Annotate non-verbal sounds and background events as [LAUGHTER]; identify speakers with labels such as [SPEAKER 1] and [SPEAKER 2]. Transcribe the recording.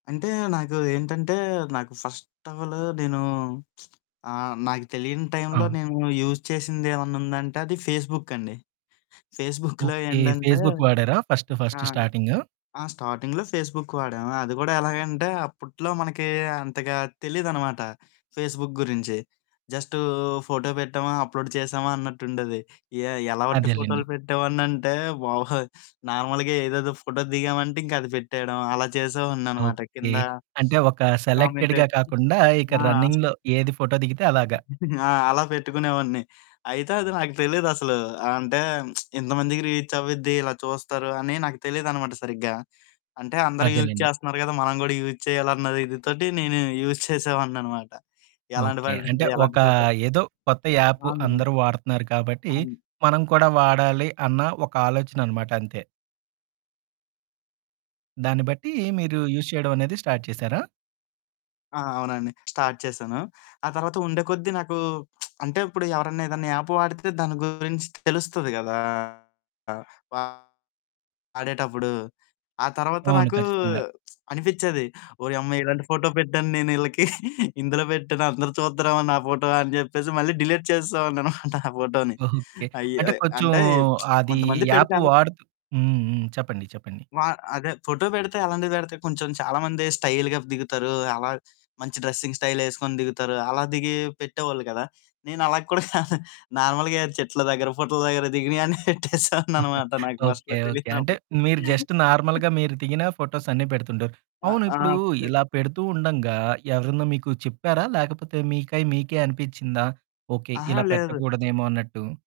[SPEAKER 1] అంటే, నాకు ఏంటంటే, నాకు ఫస్ట్ ఆఫ్ ఆల్ నేను [SMACKS LIPS] ఆహ్, నాకు తెలియని టైమ్‌లో
[SPEAKER 2] అవును.
[SPEAKER 1] నేను యూజ్ చేసిందేవన్నా ఉందంటే, అది ఫేస్‌బుక్ అండి. ఫేస్‌బుక్‌లో
[SPEAKER 2] ఓకే.
[SPEAKER 1] ఏండంటే
[SPEAKER 2] ఫేస్‌బుక్ వాడారా ఫస్ట్,
[SPEAKER 1] ఆ!
[SPEAKER 2] First starting?
[SPEAKER 1] ఆ! స్టార్టింగ్‌లో ఫేస్‌బుక్ వాడాము. అది గూడా ఎలాగంటే, అప్పట్లో మనకి అంతగా తెలీదనమాట ఫేస్‌బుక్ గురించి. జస్టు ఫోటో బెట్టామా, అప్‌లోడ్ చేశామా, అన్నట్టుండేది. ఎ ఎలాంటి
[SPEAKER 2] అదేలెండి.
[SPEAKER 1] ఫోటోలు పెట్టేవాడినంటే, బాబోయ్! నార్మల్‌గా ఏదేదో ఫోటో దిగామంటే, ఇంకా అది పెట్టేయడం అలా చేసేవాడిననమాట.
[SPEAKER 2] ఓకే.
[SPEAKER 1] కింద
[SPEAKER 2] అంటే, ఒక
[SPEAKER 1] కామెంట్
[SPEAKER 2] సెలెక్టెడ్‌గా కాకుండా ఇక
[SPEAKER 1] ఆ!
[SPEAKER 2] రన్నింగ్‌లో ఏది ఫోటో దిగితే అలాగా.
[SPEAKER 1] [GIGGLES] ఆ! అలా పెట్టుకునేవాడిని. అయితే, అది నాకు తెలీదసలు. అంటే, [SMACKS LIPS] ఇంతమందికి రీచ్ అవ్విద్ది, ఇలా చూస్తారు, అని నాకు తెలీదనమాట సరిగ్గా. అంటే, అందరూ యూజ్
[SPEAKER 2] అదేలెండి.
[SPEAKER 1] చేస్తన్నారు గదా! మనం గూడా యూజ్ చేయాలన్న ఇది తోటి నేను యూజ్ చేసేవాడిననమాట. ఎలాంటి
[SPEAKER 2] ఓకే. అంటే,
[SPEAKER 1] పడిందే అలాంటి
[SPEAKER 2] ఒక
[SPEAKER 1] ఫోటో
[SPEAKER 2] ఏదో కొత్త యాపు
[SPEAKER 1] అవును.
[SPEAKER 2] అందరూ వాడుతున్నారు. కాబట్టి,
[SPEAKER 1] అవును.
[SPEAKER 2] మనం కూడా వాడాలి అన్నా ఒక ఆలోచననమాట అంతే. దాన్ని బట్టి మీరు యూజ్ చేయడమనేది స్టార్ట్ చేశారా?
[SPEAKER 1] ఆ! అవునండి. స్టార్ట్ చేశాను. ఆ తర్వాత ఉండే కొద్దీ నాకు [SMACKS LIPS] అంటే, ఇప్పుడు ఎవరన్నా ఏదన్నా యాపు వాడితే దాని గురించి తెలుస్తది గదా! ఆ! బాగా ఆడేటప్పుడు. ఆ తర్వాత
[SPEAKER 2] అవును.
[SPEAKER 1] నాకు
[SPEAKER 2] ఖచ్చితంగా!
[SPEAKER 1] [SMACKS LIPS] అనిపిచ్చేది ఓరియమ్మ! ఇలాంటి ఫోటో పెట్టాను నేనీళ్ళకి [GIGGLES] ఇందులో బెట్టానా అందరూ చూత్తరేమో నా ఫోటో అని జెప్పేసి మళ్ళీ డిలీట్ చేసేసేవాడిననమాట ఆ ఫోటోని.
[SPEAKER 2] ఓకే. అంటే,
[SPEAKER 1] అయ్యో!
[SPEAKER 2] కొంచెం
[SPEAKER 1] అంటే, [SMACKS LIPS]
[SPEAKER 2] అదీ
[SPEAKER 1] కొంతమంది పెడితే
[SPEAKER 2] యాపు
[SPEAKER 1] అలా
[SPEAKER 2] వాడుతు హ్మ్. హ్మ్. చెప్పండి, చెప్పండి.
[SPEAKER 1] వా అదే ఫోటో బెడితే అలాంటివి బెడితే కొంచెం చాలామంది స్టయిల్‌గా దిగుతారు. అలా మంచి డ్రెస్సింగ్ స్టయిలేసుకొని దిగుతారు. అలా దిగి పెట్టేవాళ్ళు గదా! నేనలా కూడా కాదు నార్మల్‌‌గా చెట్ల దగ్గర, పుట్టల దగ్గర దిగినయన్ని పెట్టేసేవాడినన్నమాట
[SPEAKER 2] [CHUCKLES]
[SPEAKER 1] నాకు
[SPEAKER 2] ఓకే.
[SPEAKER 1] ఫస్ట్‌లో
[SPEAKER 2] ఓకే. అంటే,
[SPEAKER 1] తెలియనప్పుడు.
[SPEAKER 2] మీరు జస్ట్
[SPEAKER 1] [CHUCKLES]
[SPEAKER 2] నార్మల్‌గా మీరు దిగిన ఫోటోస్ అన్ని పెడుతుంటారు.
[SPEAKER 1] ఆ!
[SPEAKER 2] అవును. ఇప్పుడు
[SPEAKER 1] ఆ! పె
[SPEAKER 2] ఇలా పెడుతూ ఉండంగా, ఎవరన్నా మీకు చెప్పారా? లేకపోతే, మీకై మీకే అనిపిచ్చిందా ఓకే.
[SPEAKER 1] అహా!
[SPEAKER 2] ఇలా
[SPEAKER 1] లేదు.
[SPEAKER 2] పెట్టకూడదేమో అన్నట్టు?